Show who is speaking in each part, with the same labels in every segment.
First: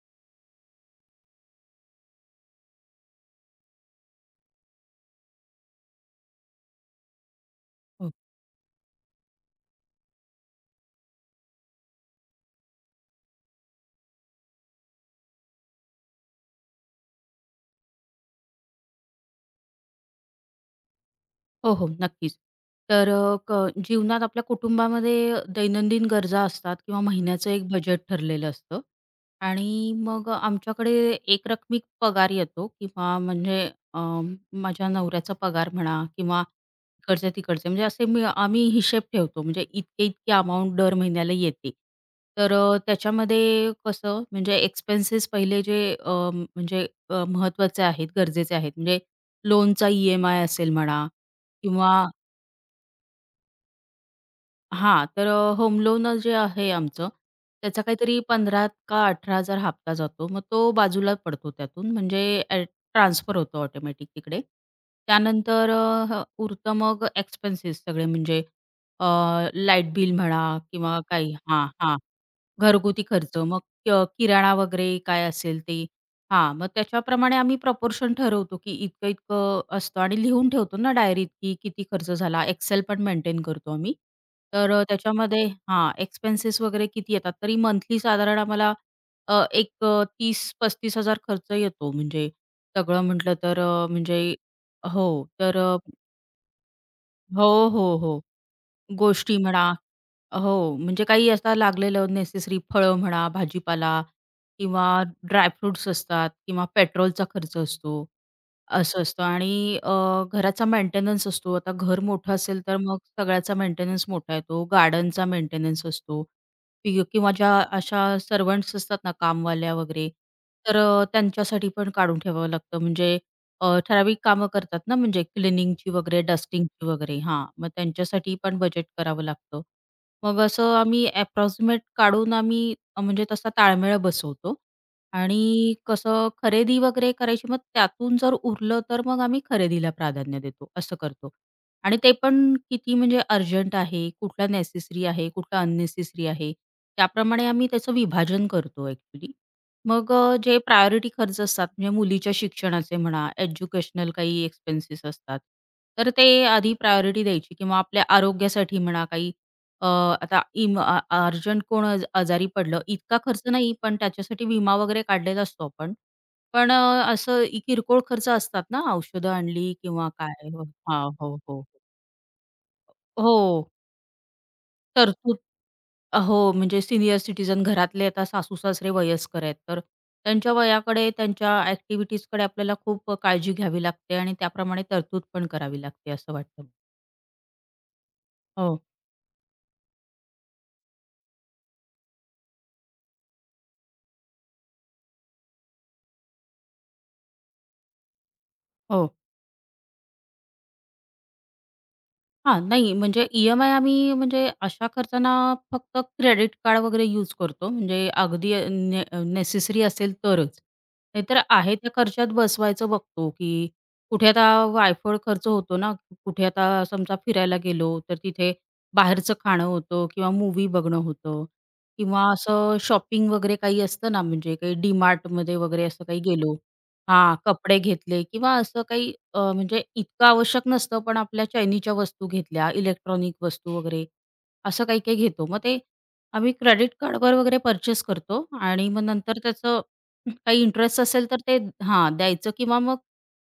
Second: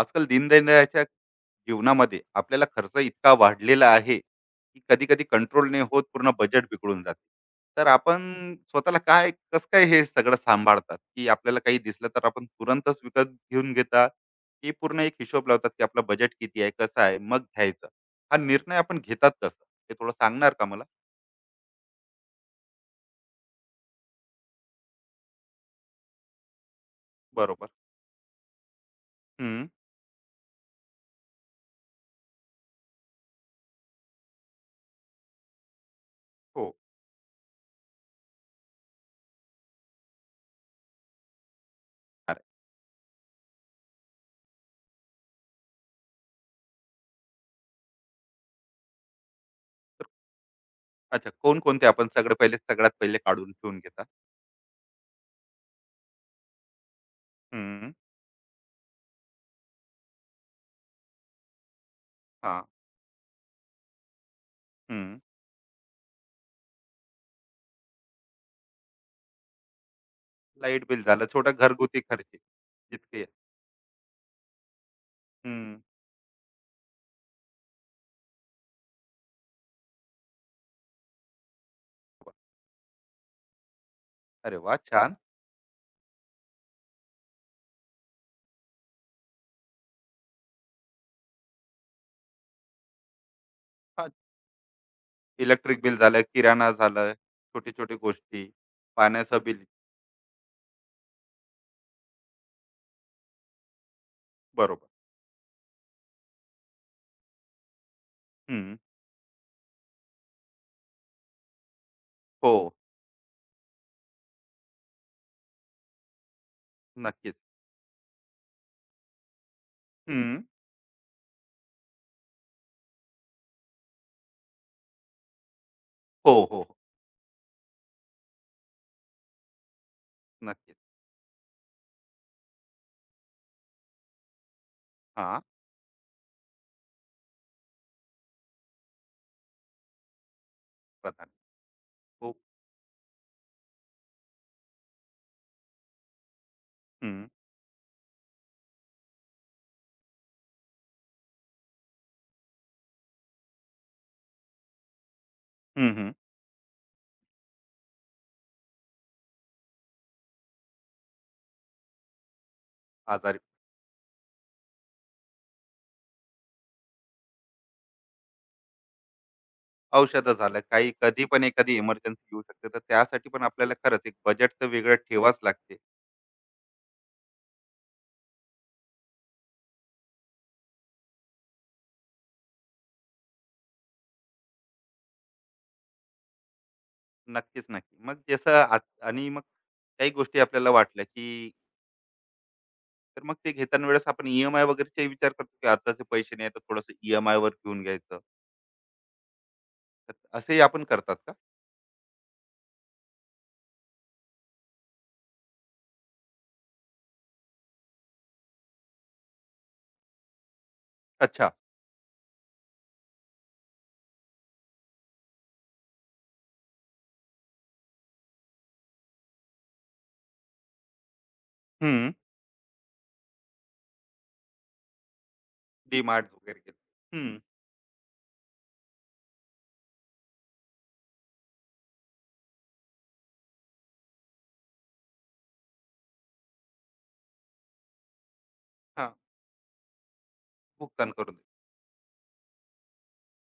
Speaker 1: आजकाल दिनदैनंदिनीच्या जीवनामध्ये आपल्याला खर्च इतका वाढलेला आहे की कधी कधी कंट्रोल नाही होत, पूर्ण बजेट बिघडून जाते. तर
Speaker 2: हो,
Speaker 1: आपण स्वतःला काय, कसं काय हे सगळं सांभाळतात? की आपल्याला काही दिसलं तर आपण तुरंतच विकत घेऊन घेतात, की पूर्ण एक हिशोब लावतात की आपलं बजेट किती आहे, कसं आहे, मग घ्यायचं हा निर्णय आपण घेतात कसं? हे थोडं सांगणार का मला?
Speaker 2: हो, हो, नक्कीच. तर अ, क जीवनात आपल्या कुटुंबामध्ये दैनंदिन गरजा असतात किंवा महिन्याचं
Speaker 1: बरोबर.
Speaker 2: एक बजेट ठरलेलं असतं.
Speaker 1: हम्म.
Speaker 2: आणि मग आमच्याकडे एकरकमी पगार येतो किंवा म्हणजे अ, माझ्या नवऱ्याचा पगार म्हणा किंवा
Speaker 1: हो.
Speaker 2: इकडचे-तिकडचे, म्हणजे असे मी आम्ही हिशेब ठेवतो, म्हणजे इतके-इतके अमाउंट दर महिन्याला येते.
Speaker 1: अरे.
Speaker 2: तर त्याच्यामध्ये कसं, म्हणजे एक्सपेन्सेस पहिले जे आहेत, गरजेचे आहेत, म्हणजे लोनचा ई-एम-आय असेल म्हणा
Speaker 1: अच्छा, कोण कोणते
Speaker 2: किंवा
Speaker 1: आपण सगळे पहिले, सगळ्यात पहिले काढून ठेवून घेतात?
Speaker 2: हां, तर होम लोन जे आहे आमचं, त्याचा
Speaker 1: हम्म.
Speaker 2: काहीतरी 15 का 18,000 हप्ता जातो. मग तो बाजूला पडतो त्यातून, म्हणजे
Speaker 1: हा.
Speaker 2: अ, ट्रान्सफर होतो ऑटोमॅटिक तिकडे.
Speaker 1: हम्म.
Speaker 2: त्यानंतर अ, ह उरतं मग एक्सपेन्सेस सगळे, म्हणजे अ, लाईट बिल म्हणा
Speaker 1: लाईट
Speaker 2: किंवा
Speaker 1: बिल झालं,
Speaker 2: काही
Speaker 1: छोटा
Speaker 2: हां, हां.
Speaker 1: घरगुती खर्च.
Speaker 2: घरगुती
Speaker 1: जितके.
Speaker 2: खर्च. मग किराणा वगैरे काय असेल ते.
Speaker 1: हं.
Speaker 2: हां, मग त्याच्याप्रमाणे आम्ही प्रपोर्शन ठरवतो, की इतकं-इतकं असतं आणि लिहून ठेवतो ना डायरीत, की किती खर्च झाला. एक्सेल पण मेंटेन करतो आम्ही.
Speaker 1: अरे
Speaker 2: तर
Speaker 1: वाह! छान.
Speaker 2: त्याच्यामध्ये हां, एक्सपेन्सेस वगैरे किती येतात. तरी मंथली साधारण आम्हाला अ, एक अ, 30,000-35,000 खर्च येतो. म्हणजे सगळं म्हटलं तर
Speaker 1: हां.
Speaker 2: म्हणजे हो. तर
Speaker 1: इलेक्ट्रिक बिल झालं, किराणा झालं,
Speaker 2: हो,
Speaker 1: छोटी-छोटी
Speaker 2: हो, हो.
Speaker 1: गोष्टी,
Speaker 2: गोष्टी
Speaker 1: पाण्याचं बिल.
Speaker 2: म्हणा. हो, म्हणजे काही असं लागलेलं नेसेसरी, फळं म्हणा, भाजीपाला किंवा
Speaker 1: बरोबर.
Speaker 2: ड्रायफ्रुट्स असतात किंवा पेट्रोलचा खर्च असतो.
Speaker 1: हं.
Speaker 2: असं असतं. आणि घराचा मेंटेनन्स असतो. आता घर मोठं
Speaker 1: हो,
Speaker 2: असेल तर मग सगळ्याचा मेंटेनन्स मोठा येतो. गार्डनचा मेंटेनन्स असतो, किंवा
Speaker 1: नक्कीच.
Speaker 2: ज्या अशा सर्व्हंट्स असतात ना, कामवाल्या वगैरे,
Speaker 1: हं.
Speaker 2: तर त्यांच्यासाठी पण काढून ठेवावं लागतं. म्हणजे ठराविक कामं करतात ना, म्हणजे क्लिनिंगची वगैरे,
Speaker 1: हो, हो, हो.
Speaker 2: डस्टिंगची वगैरे. हां, मग त्यांच्यासाठी पण बजेट करावं लागतं. मग असं
Speaker 1: नक्कीच.
Speaker 2: आम्ही अप्रॉक्सिमेट काढून आम्ही म्हणजे तसा ताळमेळ बसवतो.
Speaker 1: हां.
Speaker 2: आणि कसं खरेदी वगैरे करायची, मग त्यातून जर उरलं तर मग आम्ही खरेदीला प्राधान्य देतो, असं
Speaker 1: प्रधान.
Speaker 2: करतो. आणि ते
Speaker 1: हो.
Speaker 2: पण किती, म्हणजे अर्जंट आहे, कुठला नेसेसरी आहे, कुठला अननेसेसरी आहे,
Speaker 1: हं.
Speaker 2: त्याप्रमाणे आम्ही त्याचं विभाजन करतो ॲक्चुअली. मग जे प्रायोरिटी खर्च असतात, म्हणजे मुलीच्या शिक्षणाचे म्हणा, एज्युकेशनल काही एक्सपेन्सेस असतात,
Speaker 1: हं,
Speaker 2: तर
Speaker 1: हं.
Speaker 2: ते आधी प्रायोरिटी द्यायची किंवा आपल्या आरोग्यासाठी म्हणा काही अ, आता इम अ, अर्जंट, कोण आज आजारी पडलं, इतका
Speaker 1: आजारी.
Speaker 2: खर्च नाही, पण त्याच्यासाठी विमा वगैरे काढलेला असतो आपण. पण असं किरकोळ खर्च असतात ना, औषधं आणली किंवा
Speaker 1: औषधं
Speaker 2: काय
Speaker 1: झालं, काही
Speaker 2: हां,
Speaker 1: कधी
Speaker 2: हो,
Speaker 1: पण
Speaker 2: हो.
Speaker 1: एखादी इमर्जन्सी येऊ शकते, तर त्यासाठी पण
Speaker 2: हो,
Speaker 1: आपल्याला खरंच एक बजेटचं वेगळं
Speaker 2: तरतूद.
Speaker 1: ठेवाच लागते.
Speaker 2: हो, म्हणजे सीनियर सिटिझन घरातले, आता सासू-सासरे वयस्कर आहेत, तर त्यांच्या वयाकडे, त्यांच्या ॲक्टिव्हिटीजकडे आपल्याला खूप काळजी घ्यावी लागते आणि त्याप्रमाणे तरतूद पण करावी लागते, असं वाटतं.
Speaker 1: नक्कीच, नक्की. मग जसं आत,
Speaker 2: हो,
Speaker 1: आणि मग काही गोष्टी आपल्याला वाटल्या, की, तर मग ते घेताना वेळेस आपण ईएमआय वगैरेचाही विचार करतो, की आताचे पैसे नाही तर थोडंसं ईएमआय वर घेऊन घ्यायचं.
Speaker 2: हो.
Speaker 1: तर असंही आपण करतात का?
Speaker 2: हां, नाही म्हणजे ई-एम-आय आम्ही म्हणजे अशा खर्चांना फक्त क्रेडिट कार्ड वगैरे यूज करतो. म्हणजे अगदी अ, ने नेसेसरी असेल तरच. नाहीतर
Speaker 1: अच्छा.
Speaker 2: आहे त्या खर्चात बसवायचं बघतो, की कुठे आता वायफळ खर्च होतो ना, कुठे आता समजा फिरायला गेलो, तर तिथे बाहेरचं खाणं होतं किंवा मूव्ही बघणं होतं
Speaker 1: हं.
Speaker 2: किंवा असं शॉपिंग वगैरे काही असतं ना, म्हणजे काही डी वगैरे असं काही
Speaker 1: डीमार्ट
Speaker 2: गेलो,
Speaker 1: वगैरे गेलं. हं.
Speaker 2: हां, कपडे घेतले किंवा असं काही म्हणजे इतकं आवश्यक नसतं, पण आपल्या चैनीच्या वस्तू घेतल्या, इलेक्ट्रॉनिक वस्तू वगैरे असं काही-काही घेतो. मग ते आम्ही क्रेडिट कार्डवर वगैरे पर्चेस करतो आणि मग
Speaker 1: हां.
Speaker 2: नंतर त्याचं काही इंटरेस्ट
Speaker 1: भुगतान
Speaker 2: असेल
Speaker 1: करून
Speaker 2: तर
Speaker 1: दे.
Speaker 2: ते हां, द्यायचं किंवा मग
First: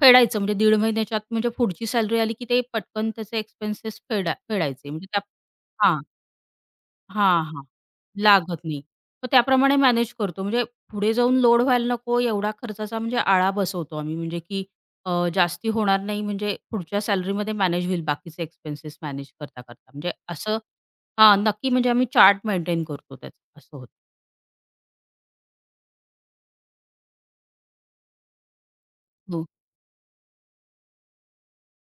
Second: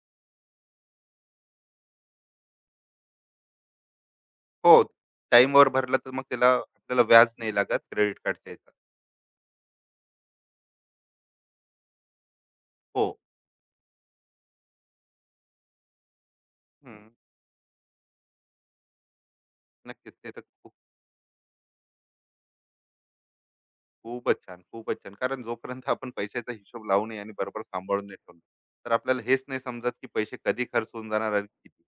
Speaker 2: फेडायचं. म्हणजे दीड महिन्याच्या आत, म्हणजे पुढची सॅलरी आली की ते पटकन त्याचे एक्सपेन्सेस
Speaker 1: हो.
Speaker 2: फेडायचे म्हणजे त्या
Speaker 1: टाईमवर भरलं
Speaker 2: हां,
Speaker 1: तर मग त्याला आपल्याला व्याज
Speaker 2: हां,
Speaker 1: नाही
Speaker 2: हां.
Speaker 1: लागत क्रेडिट कार्डच्या
Speaker 2: लागत
Speaker 1: ह्याचा.
Speaker 2: नाही. मग त्याप्रमाणे मॅनेज करतो. म्हणजे पुढे जाऊन लोड व्हायला नको एवढा खर्चाचा,
Speaker 1: हो.
Speaker 2: म्हणजे आळा बसवतो आम्ही, म्हणजे की जास्ती होणार नाही, म्हणजे पुढच्या
Speaker 1: हं.
Speaker 2: सॅलरीमध्ये मॅनेज होईल, बाकीचे एक्सपेन्सेस मॅनेज करता-करता. म्हणजे
Speaker 1: नक्कीच. ते तर
Speaker 2: असं
Speaker 1: खूप.
Speaker 2: हां, नक्की म्हणजे आम्ही चार्ट मेंटेन करतो त्याचा, असं होतं.
Speaker 1: खूपच छान, खूपच छान. कारण जोपर्यंत आपण पैशाचा हिशोब लावू नये आणि बरोबर सांभाळून नाही ठेवलं, तर आपल्याला हेच
Speaker 2: हो,
Speaker 1: नाही समजत की पैसे कधी खर्च होऊन जाणार आणि किती.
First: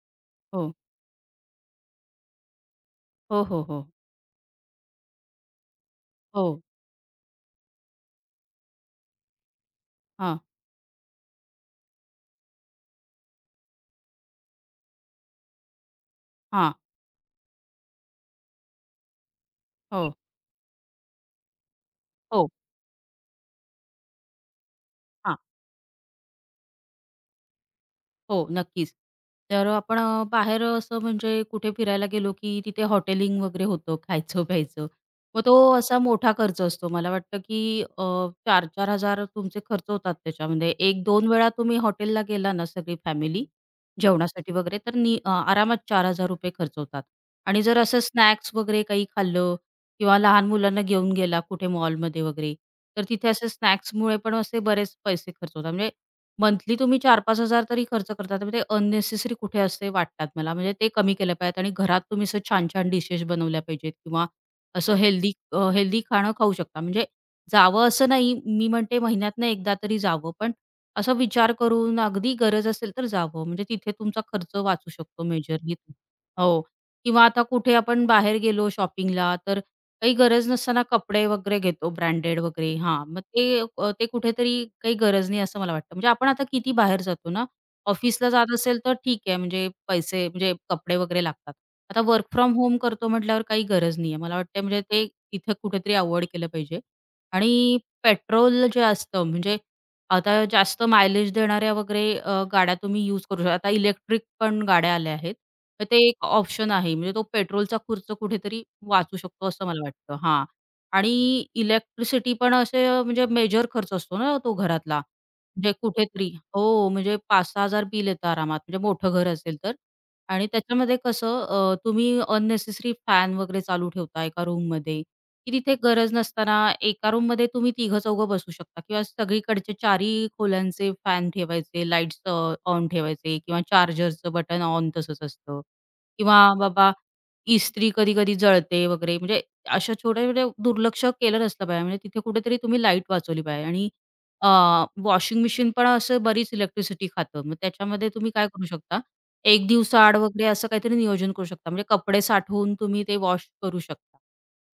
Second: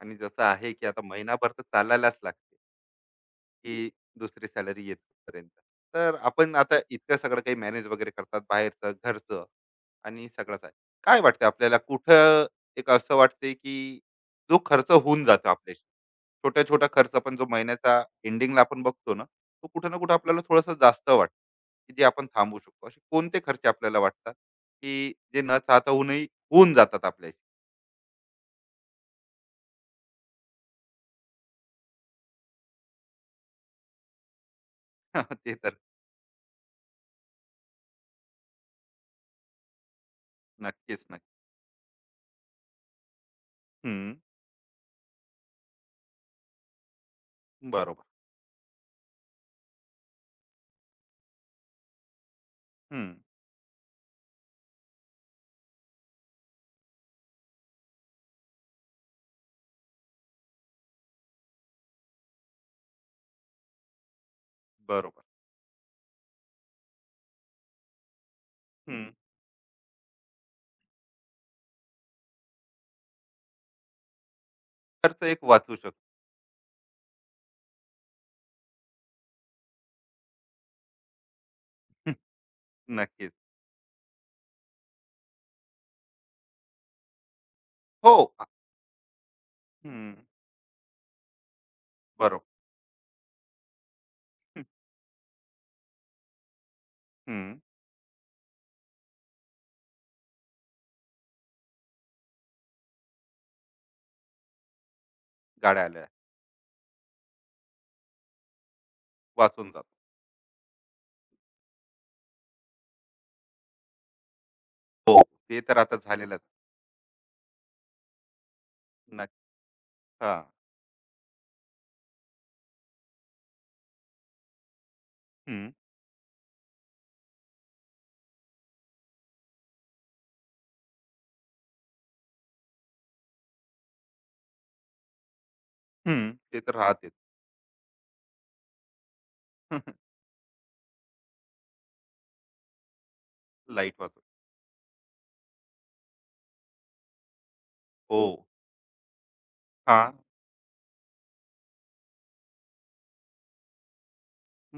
Speaker 1: आणि जसं आहे
Speaker 2: हो.
Speaker 1: की आता महिनाभर तर चालायलाच लागते.
Speaker 2: हो, हो, हो.
Speaker 1: की दुसरी सॅलरी येतपर्यंत. तर आपण
Speaker 2: हो.
Speaker 1: आता इतकं सगळं काही मॅनेज वगैरे करतात, बाहेरचं, घरचं आणि
Speaker 2: हां,
Speaker 1: सगळंच आहे. काय वाटतं आपल्याला कुठं? एक असं वाटते की जो खर्च होऊन जातो आपल्याशी,
Speaker 2: हां.
Speaker 1: छोटा-छोटा खर्च पण जो महिन्याचा एंडिंगला आपण बघतो ना, तो कुठे ना कुठे
Speaker 2: हो,
Speaker 1: आपल्याला थोडंसं जास्त वाटतं, की जे आपण
Speaker 2: हो.
Speaker 1: थांबवू शकतो. असे कोणते खर्च आपल्याला वाटतात, की जे न चाहता होऊनही होऊन जातात आपल्याशी?
Speaker 2: हो, नक्कीच. तर बाहेर असं म्हणजे कुठे फिरायला गेलो, की तिथे हॉटेलिंग वगैरे होतं, खायचं-प्यायचं. मग
Speaker 1: ते
Speaker 2: तो
Speaker 1: तर.
Speaker 2: असा मोठा खर्च असतो. मला वाटतं, की अ, 4,000-4,000 तुमचे खर्च होतात त्याच्यामध्ये.
Speaker 1: नक्कीच,
Speaker 2: 1-2
Speaker 1: नक्की.
Speaker 2: वेळा तुम्ही हॉटेलला गेला ना सगळी फॅमिली
Speaker 1: हं,
Speaker 2: जेवणासाठी वगैरे, तर आरामात ₹4,000 खर्च होतात. आणि जर असं
Speaker 1: बरोबर.
Speaker 2: स्नॅक्स वगैरे काही खाल्लं किंवा लहान मुलांना घेऊन गेला कुठे मॉलमध्ये वगैरे, तर
Speaker 1: हं,
Speaker 2: तिथे असे स्नॅक्समुळे पण असे बरेच पैसे खर्च होतात. म्हणजे मंथली तुम्ही 4-5,000 तरी खर्च करता, तर ते अननेसेसरी कुठे असते वाटतात मला. म्हणजे ते कमी केलं पाहिजेत आणि घरात तुम्ही असं छान-छान डिशेस बनवल्या पाहिजेत किंवा असं
Speaker 1: बरोबर.
Speaker 2: हेल्दी खाणं खाऊ शकता. म्हणजे जावं असं नाही, मी म्हणते
Speaker 1: हं,
Speaker 2: महिन्यातनं एकदा तरी जावं, पण असा विचार करून अगदी गरज असेल तर जावं. म्हणजे तिथे तुमचा खर्च वाचू
Speaker 1: खर्च
Speaker 2: शकतो
Speaker 1: एक
Speaker 2: मेजरली.
Speaker 1: वाचू शकतो.
Speaker 2: हो. किंवा आता कुठे आपण बाहेर गेलो शॉपिंगला, तर काही गरज नसताना कपडे वगैरे घेतो ब्रँडेड वगैरे. हां, मग
Speaker 1: नक्कीच.
Speaker 2: ते ते कुठेतरी काही गरज नाही असं मला वाटतं. म्हणजे आपण आता किती बाहेर जातो ना,
Speaker 1: हो.
Speaker 2: ऑफिसला
Speaker 1: आ.
Speaker 2: जात असेल तर ठीक आहे, म्हणजे
Speaker 1: हं.
Speaker 2: पैसे, म्हणजे कपडे वगैरे लागतात. आता वर्क
Speaker 1: बरोबर.
Speaker 2: फ्रॉम होम करतो म्हटल्यावर काही गरज नाहीये. मला वाटतं, म्हणजे ते तिथं कुठेतरी अव्हॉइड केलं पाहिजे.
Speaker 1: हं.
Speaker 2: आणि पेट्रोल जे असतं, म्हणजे आता जास्त मायलेज देणाऱ्या वगैरे गाड्या तुम्ही यूज करू शकता. आता इलेक्ट्रिक पण गाड्या आल्या आहेत.
Speaker 1: गाड्या
Speaker 2: तर ते
Speaker 1: आल्या.
Speaker 2: एक ऑप्शन आहे. म्हणजे तो पेट्रोलचा खर्च कुठेतरी वाचू शकतो असं
Speaker 1: वाचून
Speaker 2: मला
Speaker 1: जातो.
Speaker 2: वाटतं. हां. आणि इलेक्ट्रिसिटी पण असे म्हणजे मेजर खर्च असतो ना तो घरातला.
Speaker 1: हो. ते
Speaker 2: म्हणजे
Speaker 1: तर आता
Speaker 2: कुठेतरी
Speaker 1: झालेलंच.
Speaker 2: हो, म्हणजे 5,000-6,000 बिल येतं आरामात. म्हणजे मोठं घर
Speaker 1: नक्क.
Speaker 2: असेल तर.
Speaker 1: हां.
Speaker 2: आणि त्याच्यामध्ये कसं तुम्ही अननेसेसरी फॅन वगैरे चालू ठेवता एका रूममध्ये. की
Speaker 1: हं.
Speaker 2: तिथे गरज नसताना एका रूममध्ये तुम्ही तिघं-चौघं बसू शकता किंवा सगळीकडचे चारही खोल्यांचे फॅन ठेवायचे, लाईट्स ऑन ठेवायचे किंवा चार्जरचं बटन ऑन तसंच असतं
Speaker 1: हं.
Speaker 2: किंवा
Speaker 1: ते तर
Speaker 2: बाबा
Speaker 1: राहतेच.
Speaker 2: इस्त्री कधी-कधी जळते वगैरे, म्हणजे अशा छोट्या-छोट्या दुर्लक्ष केलं नसलं पाहिजे. म्हणजे तिथे कुठेतरी तुम्ही लाईट वाचवली पाहिजे. आणि
Speaker 1: लाईट वाचून.
Speaker 2: वॉशिंग मशीन पण असं बरीच इलेक्ट्रिसिटी खातं. मग त्याच्यामध्ये
Speaker 1: हो.
Speaker 2: तुम्ही काय करू शकता, 1
Speaker 1: हां.
Speaker 2: दिवसाआड वगैरे असं काहीतरी नियोजन करू शकता. म्हणजे कपडे साठवून तुम्ही ते वॉश करू शकता.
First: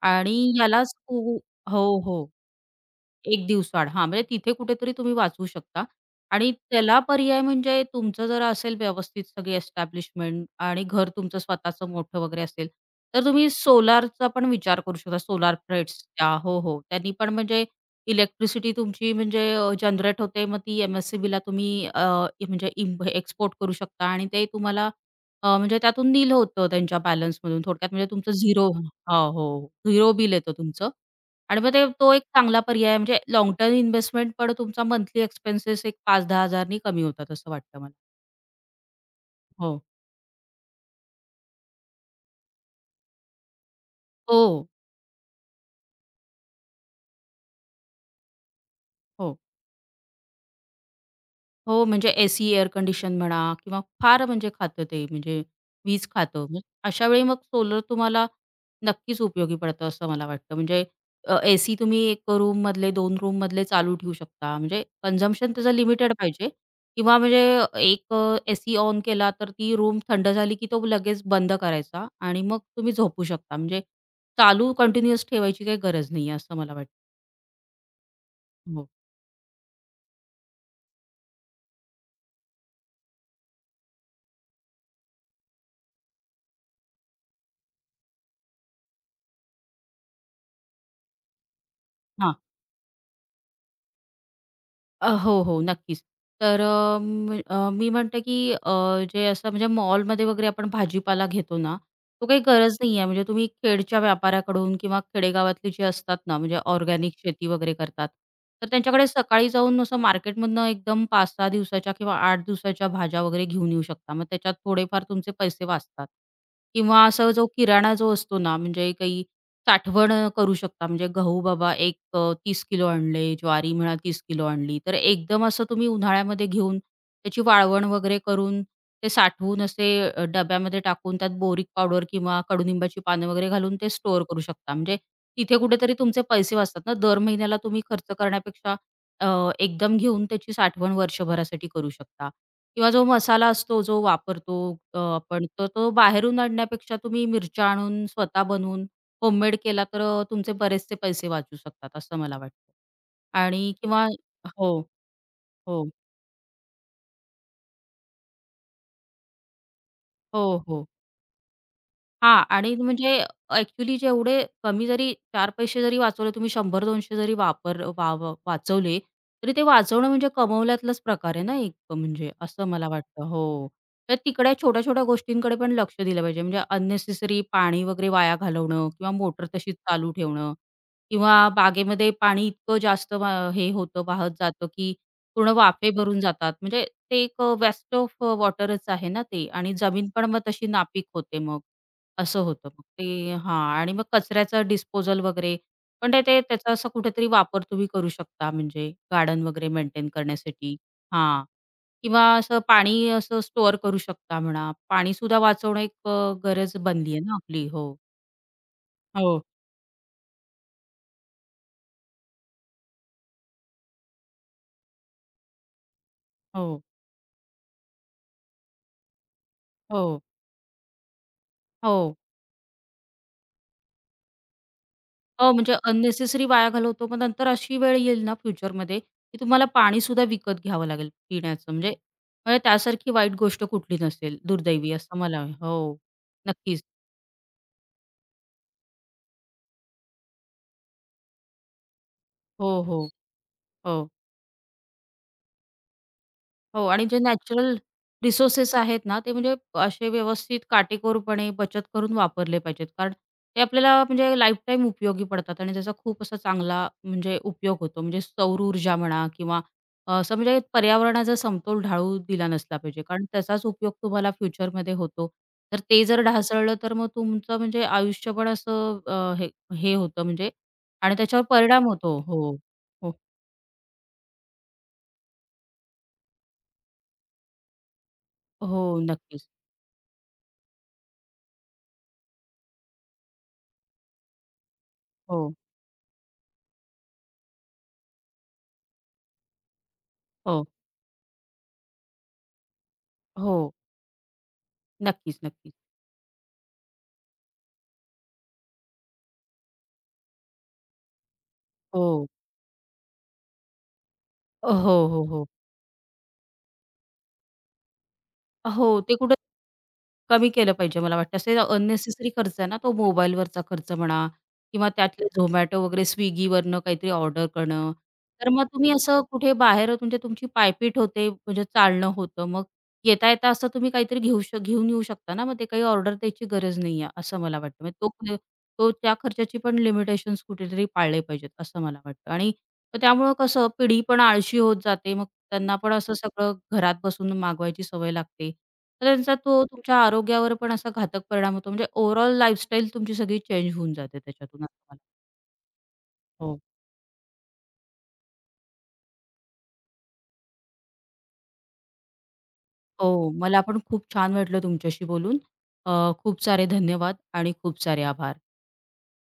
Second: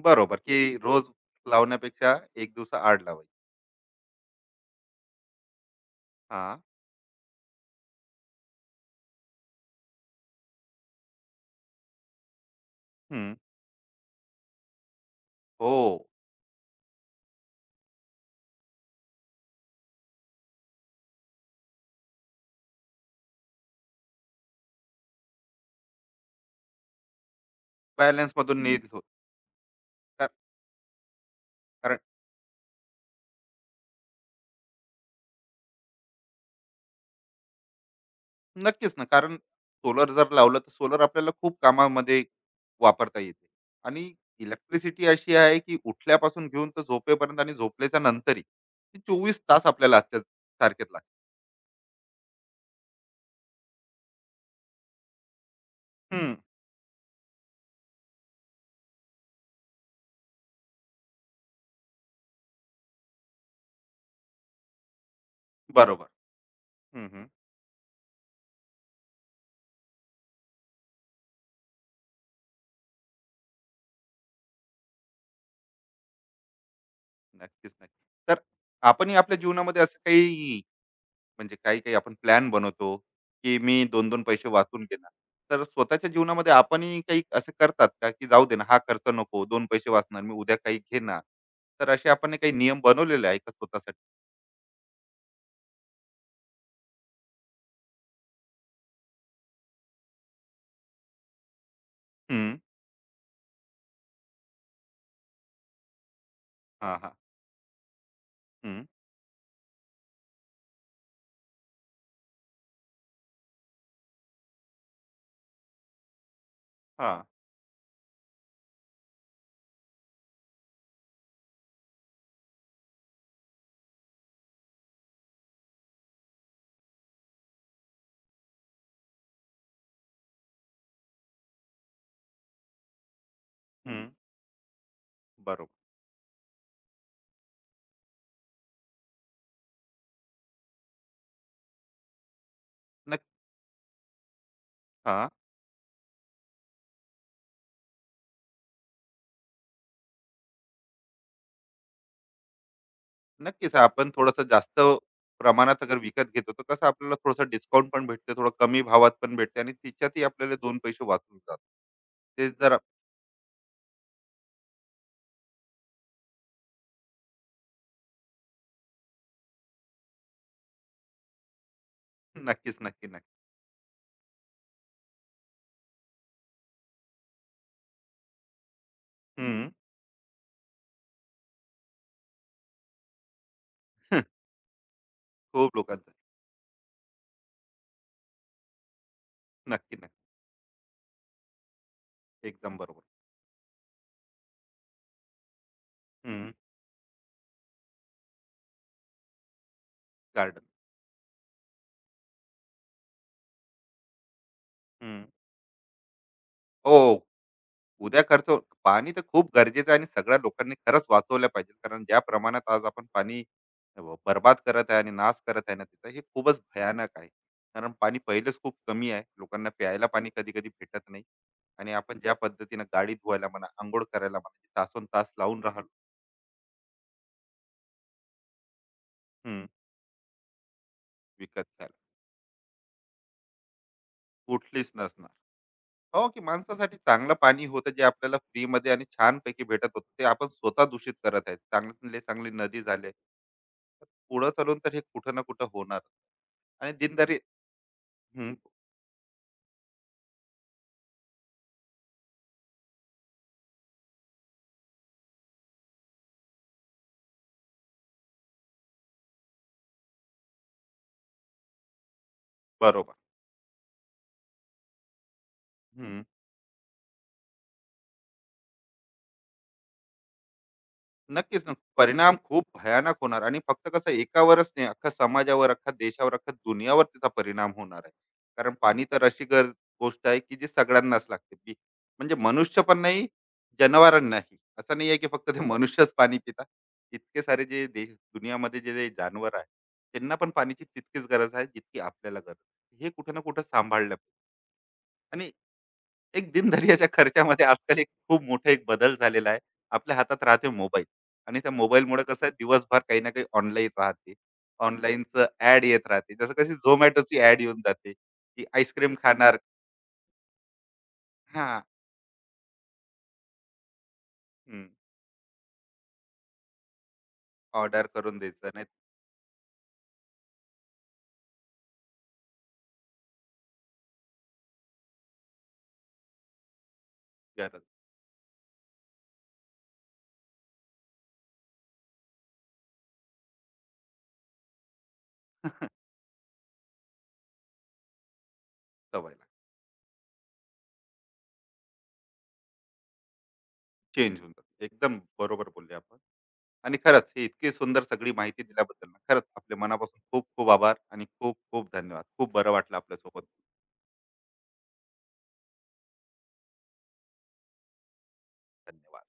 Speaker 1: बरोबर,
Speaker 2: आणि
Speaker 1: की
Speaker 2: ह्याला
Speaker 1: रोज
Speaker 2: स्कू हो,
Speaker 1: लावण्यापेक्षा
Speaker 2: हो.
Speaker 1: 1 दिवसाआड लावायची.
Speaker 2: एक दिवसाआड. हां, म्हणजे तिथे कुठेतरी तुम्ही वाचू शकता. आणि
Speaker 1: हां.
Speaker 2: त्याला पर्याय, म्हणजे तुमचं जर असेल व्यवस्थित सगळी एस्टॅब्लिशमेंट आणि घर तुमचं स्वतःचं मोठं वगैरे असेल, तर
Speaker 1: हं.
Speaker 2: तुम्ही सोलारचा पण विचार करू शकता. सोलार
Speaker 1: हो.
Speaker 2: प्लेट्सचा, हो, हो. त्यांनी पण म्हणजे इलेक्ट्रिसिटी तुमची म्हणजे जनरेट होते. मग ती एम-एस-सी-बीला तुम्ही अ, इ- म्हणजे एक्सपोर्ट करू शकता आणि ते तुम्हाला म्हणजे त्यातून नील होतं त्यांच्या बॅलन्समधून. थोडक्यात, म्हणजे तुमचं
Speaker 1: बॅलन्समधून
Speaker 2: झिरो, हो,
Speaker 1: निधी होतो.
Speaker 2: हो. हो. झिरो
Speaker 1: का?
Speaker 2: बिल येतं तुमचं. आणि मग ते
Speaker 1: कारण
Speaker 2: तो एक चांगला पर्याय आहे, म्हणजे लाँग टर्म इन्व्हेस्टमेंट पण, तुमचा मंथली एक्सपेन्सेस एक 5-10 हजारांनी कमी होतात असं वाटतं मला.
Speaker 1: नक्कीच ना, कारण
Speaker 2: हो.
Speaker 1: सोलर जर लावलं तर सोलर आपल्याला खूप कामामध्ये वापरता येते, आणि
Speaker 2: हो,
Speaker 1: इलेक्ट्रिसिटी अशी आहे की उठल्यापासून घेऊन तर झोपेपर्यंत आणि झोपल्याच्या नंतरही ती
Speaker 2: हो.
Speaker 1: चोवीस तास आपल्याला आजच्या सारखेच लागते.
Speaker 2: हो, म्हणजे एसी, एअर कंडिशन म्हणा, किंवा फार म्हणजे खातं ते, म्हणजे वीज
Speaker 1: हम्म,
Speaker 2: खातं. मग अशा वेळी मग सोलर तुम्हाला नक्कीच उपयोगी पडतं असं मला वाटतं. म्हणजे एसी तुम्ही 1 रूममधले 2 रूममधले चालू ठेवू शकता. म्हणजे कन्झम्पशन त्याचं
Speaker 1: बरोबर.
Speaker 2: लिमिटेड पाहिजे.
Speaker 1: हम्म,
Speaker 2: किंवा
Speaker 1: हम्म.
Speaker 2: म्हणजे एक एसी ऑन केला तर ती रूम थंड झाली की तो लगेच बंद करायचा आणि मग तुम्ही झोपू शकता. म्हणजे चालू कंटिन्युअस ठेवायची काही गरज नाही असं मला वाटतं.
Speaker 1: नक्कीच, नक्की. तर
Speaker 2: हो.
Speaker 1: आपणही आपल्या जीवनामध्ये असं काही, म्हणजे काही काही आपण प्लॅन बनवतो की मी दोन दोन पैसे वाचून घेणार, तर स्वतःच्या जीवनामध्ये आपणही काही असे करतात का, की जाऊ दे ना हा खर्च नको, दोन पैसे वाचणार मी, उद्या काही घेणार. तर असे आपण हे काही नियम बनवलेले आहे का स्वतःसाठी?
Speaker 2: हो, हो, नक्कीच. तर मी म्हणते, की जे असं म्हणजे मॉलमध्ये वगैरे आपण भाजीपाला घेतो ना, तो काही
Speaker 1: हम्म,
Speaker 2: गरज नाही आहे. म्हणजे तुम्ही खेडच्या व्यापाऱ्याकडून किंवा खेडेगावातले जे असतात ना, म्हणजे
Speaker 1: हा हा.
Speaker 2: ऑर्गॅनिक शेती वगैरे करतात, तर
Speaker 1: हम्म,
Speaker 2: त्यांच्याकडे सकाळी जाऊन असं मार्केटमधनं एकदम 5-6 दिवसाच्या किंवा 8 दिवसाच्या भाज्या वगैरे घेऊन येऊ शकता. मग त्याच्यात थोडेफार तुमचे पैसे वाचतात. किंवा
Speaker 1: हा.
Speaker 2: असा जो किराणा जो असतो ना, म्हणजे काही साठवण करू शकता. म्हणजे गहू बाबा एक 30 किलो आणले, ज्वारी म्हणा 30 किलो आणली. तर एकदम असं तुम्ही उन्हाळ्यामध्ये घेऊन त्याची वाळवण वगैरे करून ते साठवून असे डब्यामध्ये टाकून त्यात बोरिक पावडर किंवा कडुनिंबाची पानं वगैरे घालून ते
Speaker 1: हम्म,
Speaker 2: स्टोअर करू शकता. म्हणजे तिथे
Speaker 1: बरोबर.
Speaker 2: कुठेतरी तुमचे पैसे वाचतात ना. दर महिन्याला तुम्ही खर्च करण्यापेक्षा अ, एकदम घेऊन त्याची साठवण वर्षभरासाठी करू शकता. किंवा जो
Speaker 1: नक्की.
Speaker 2: मसाला असतो, जो वापरतो
Speaker 1: हा.
Speaker 2: आपण, तर तो बाहेरून आणण्यापेक्षा तुम्ही मिरच्या आणून स्वतः बनवून होममेड केला तर तुमचे बरेचसे पैसे वाचू शकतात असं मला वाटतं. आणि
Speaker 1: नक्कीच
Speaker 2: किंवा
Speaker 1: आपण थोडंसं
Speaker 2: हो,
Speaker 1: जास्त प्रमाणात
Speaker 2: हो.
Speaker 1: अगर विकत घेतो तर कसं आपल्याला थोडंसं डिस्काउंट पण भेटते, थोडं कमी भावात पण भेटते आणि तिच्यातही
Speaker 2: हो,
Speaker 1: आपल्याला दोन
Speaker 2: हो.
Speaker 1: पैसे वाचून जातात.
Speaker 2: हां,
Speaker 1: ते
Speaker 2: आणि
Speaker 1: जरा.
Speaker 2: म्हणजे ॲक्चुअली जेवढे कमी जरी 4 पैसे जरी वाचवले, तुम्ही 100-200 जरी वापर वा वा वाचवले, तरी ते वाचवणं म्हणजे कमवल्यातलाच प्रकार आहे ना एक, म्हणजे असं
Speaker 1: नक्कीच,
Speaker 2: मला
Speaker 1: नक्की,
Speaker 2: वाटतं.
Speaker 1: नक्की.
Speaker 2: हो. तर तिकडे छोट्या-छोट्या गोष्टींकडे पण लक्ष दिलं पाहिजे. म्हणजे अननेसेसरी पाणी वगैरे वाया घालवणं किंवा मोटर
Speaker 1: हम्म.
Speaker 2: तशीच चालू ठेवणं किंवा बागेमध्ये पाणी इतकं जास्त वा हे होतं, वाहत जातं, की पूर्ण
Speaker 1: खूप
Speaker 2: वाफे
Speaker 1: लोकांचं.
Speaker 2: भरून जातात. म्हणजे ते एक वेस्ट ऑफ वॉटरच आहे ना ते, आणि
Speaker 1: नक्की,
Speaker 2: जमीन
Speaker 1: नक्की.
Speaker 2: पण मग तशी नापीक होते मग. असं होतं
Speaker 1: एकदम
Speaker 2: मग
Speaker 1: बरोबर.
Speaker 2: ते. हां, आणि मग कचऱ्याचं डिस्पोजल वगैरे, पण ते ते
Speaker 1: हं,
Speaker 2: त्याचा असं कुठेतरी वापर तुम्ही करू शकता, म्हणजे गार्डन वगैरे मेंटेन
Speaker 1: गार्डन.
Speaker 2: करण्यासाठी. हां. किंवा असं पाणी असं स्टोअर करू शकता म्हणा.
Speaker 1: हं.
Speaker 2: पाणीसुद्धा वाचवणं एक गरज
Speaker 1: हो,
Speaker 2: बनली आहे ना आपली. हो.
Speaker 1: उद्या खर्च. पाणी तर
Speaker 2: हो,
Speaker 1: खूप गरजेचं आहे आणि सगळ्या लोकांनी खरंच वाचवलं पाहिजे. कारण ज्या प्रमाणात आज आपण पाणी बर्बाद करत आहे आणि नाश करत आहे ना तिथं, हे खूपच
Speaker 2: हो,
Speaker 1: भयानक आहे. कारण पाणी पहिलेच खूप कमी आहे. लोकांना प्यायला
Speaker 2: हो,
Speaker 1: पाणी कधी-कधी भेटत नाही, आणि
Speaker 2: हो.
Speaker 1: आपण ज्या पद्धतीनं गाडी धुवायला म्हणा, अंघोळ करायला म्हणा, तासोनतास
Speaker 2: हो,
Speaker 1: लावून
Speaker 2: म्हणजे
Speaker 1: राहिलो.
Speaker 2: अननेसेसरी वाया घालवतो. मग नंतर अशी वेळ येईल ना फ्युचरमध्ये, की तुम्हाला
Speaker 1: हं,
Speaker 2: पाणीसुद्धा विकत घ्यावं लागेल
Speaker 1: विकत
Speaker 2: पिण्याचं. म्हणजे
Speaker 1: घ्यायला.
Speaker 2: म्हणजे त्यासारखी वाईट गोष्ट कुठली नसेल,
Speaker 1: कुठलीच
Speaker 2: दुर्दैवी असं
Speaker 1: नसणार.
Speaker 2: मला हो,
Speaker 1: हो, की
Speaker 2: नक्कीच.
Speaker 1: माणसासाठी चांगलं पाणी होतं जे आपल्याला फ्रीमध्ये आणि छानपैकी भेटत होतं. ते आपण स्वतः दूषित करत आहेत. चांगले चांगले नदी
Speaker 2: हो, हो.
Speaker 1: झाले.
Speaker 2: हो,
Speaker 1: पुढं चालून तर हे कुठं ना कुठं होणार.
Speaker 2: हो.
Speaker 1: आणि
Speaker 2: आणि जे
Speaker 1: दिनदरी.
Speaker 2: नॅचरल
Speaker 1: हं,
Speaker 2: रिसोर्सेस आहेत ना, ते म्हणजे असे व्यवस्थित काटेकोरपणे बचत करून वापरले पाहिजेत. कारण ते आपल्याला म्हणजे लाईफटाईम उपयोगी पडतात आणि त्याचा खूप असा चांगला म्हणजे उपयोग होतो. म्हणजे सौर ऊर्जा म्हणा किंवा असं म्हणजे पर्यावरणाचा समतोल ढाळू दिला नसला पाहिजे.
Speaker 1: बरोबर.
Speaker 2: कारण त्याचाच उपयोग तुम्हाला फ्युचरमध्ये होतो. तर ते जर
Speaker 1: हं.
Speaker 2: ढासळलं, तर मग तुमचं म्हणजे आयुष्य पण असं अ, हे हे होतं, म्हणजे आणि त्याच्यावर
Speaker 1: नक्कीच ना,
Speaker 2: परिणाम होतो.
Speaker 1: परिणाम
Speaker 2: हो.
Speaker 1: खूप
Speaker 2: हो,
Speaker 1: भयानक होणार आणि फक्त कसं एकावरच नाही, अख्खा समाजावर, अख्खा देशावर, अख्खा दुनियावर त्याचा परिणाम होणार आहे. कारण
Speaker 2: हो.
Speaker 1: पाणी तर अशी
Speaker 2: नक्कीच.
Speaker 1: गर, गोष्ट आहे की जी सगळ्यांनाच लागते. बी- म्हणजे मनुष्य पण नाही, जनावरांनाही, असं नाही आहे की फक्त
Speaker 2: हो,
Speaker 1: ते मनुष्यच पाणी पितात. इतके सारे जे देश दुनियामध्ये जे जे जानवर आहे, त्यांना पण
Speaker 2: हो.
Speaker 1: पाण्याची तितकीच गरज आहे जितकी आपल्याला गरज आहे. हे कुठं ना
Speaker 2: हो.
Speaker 1: कुठं सांभाळलं पाहिजे.
Speaker 2: नक्कीच,
Speaker 1: आणि
Speaker 2: नक्कीच.
Speaker 1: एक दिनचर्याच्या खर्चामध्ये आजकाल एक खूप मोठा एक बदल झालेला आहे. आपल्या हातात राहते मोबाईल आणि त्या मोबाईलमुळे
Speaker 2: हो.
Speaker 1: कसं आहे, दिवसभर काही ना काही ऑनलाईन राहते.
Speaker 2: हो, हो,
Speaker 1: ऑनलाईनचं
Speaker 2: हो.
Speaker 1: ॲड येत राहते. जसं कशी Zomatoची ॲड येऊन जाते, की
Speaker 2: हो,
Speaker 1: आईस्क्रीम
Speaker 2: ते कुठं
Speaker 1: खाणार.
Speaker 2: कमी केलं पाहिजे मला वाटतं. असे
Speaker 1: हां.
Speaker 2: अननेसेसरी खर्च आहे ना, तो मोबाईलवरचा खर्च म्हणा किंवा त्यातले Zomato वगैरे Swiggyवरनं काहीतरी ऑर्डर करणं.
Speaker 1: ऑर्डर करून
Speaker 2: तर मग
Speaker 1: द्यायचं नाही.
Speaker 2: तुम्ही असं कुठे बाहेर म्हणजे तुमची पायपीट होते, म्हणजे चालणं होतं. मग येता-येता असं तुम्ही काहीतरी घेऊन येऊ शकता ना, मग ते काही ऑर्डर द्यायची गरज नाही आहे, असं मला
Speaker 1: गरज.
Speaker 2: वाटतं. म्हणजे तो तो त्या खर्चाची पण लिमिटेशन्स कुठेतरी पाळले पाहिजेत, असं मला वाटतं. आणि तर त्यामुळं कसं पिढी पण आळशी होत जाते. मग त्यांना पण असं सगळं घरात बसून मागवायची सवय लागते. तर
Speaker 1: सवय
Speaker 2: त्यांचा तो तुमच्या आरोग्यावर पण असा घातक परिणाम होतो. म्हणजे ओव्हरऑल लाईफस्टाईल तुमची सगळी चेंज होऊन जाते
Speaker 1: चेंज होऊन
Speaker 2: त्याच्यातून
Speaker 1: जाते.
Speaker 2: असं मला
Speaker 1: एकदम बरोबर बोलले आपण.
Speaker 2: हो.
Speaker 1: आणि खरंच ही इतकी सुंदर सगळी माहिती दिल्याबद्दल ना, खरंच आपल्या मनापासून खूप खूप आभार आणि खूप खूप धन्यवाद. खूप बरं वाटलं
Speaker 2: हो.
Speaker 1: आपल्यासोबत.
Speaker 2: मला पण खूप छान वाटलं तुमच्याशी बोलून. अ, खूप सारे धन्यवाद आणि खूप सारे आभार.
Speaker 1: धन्यवाद.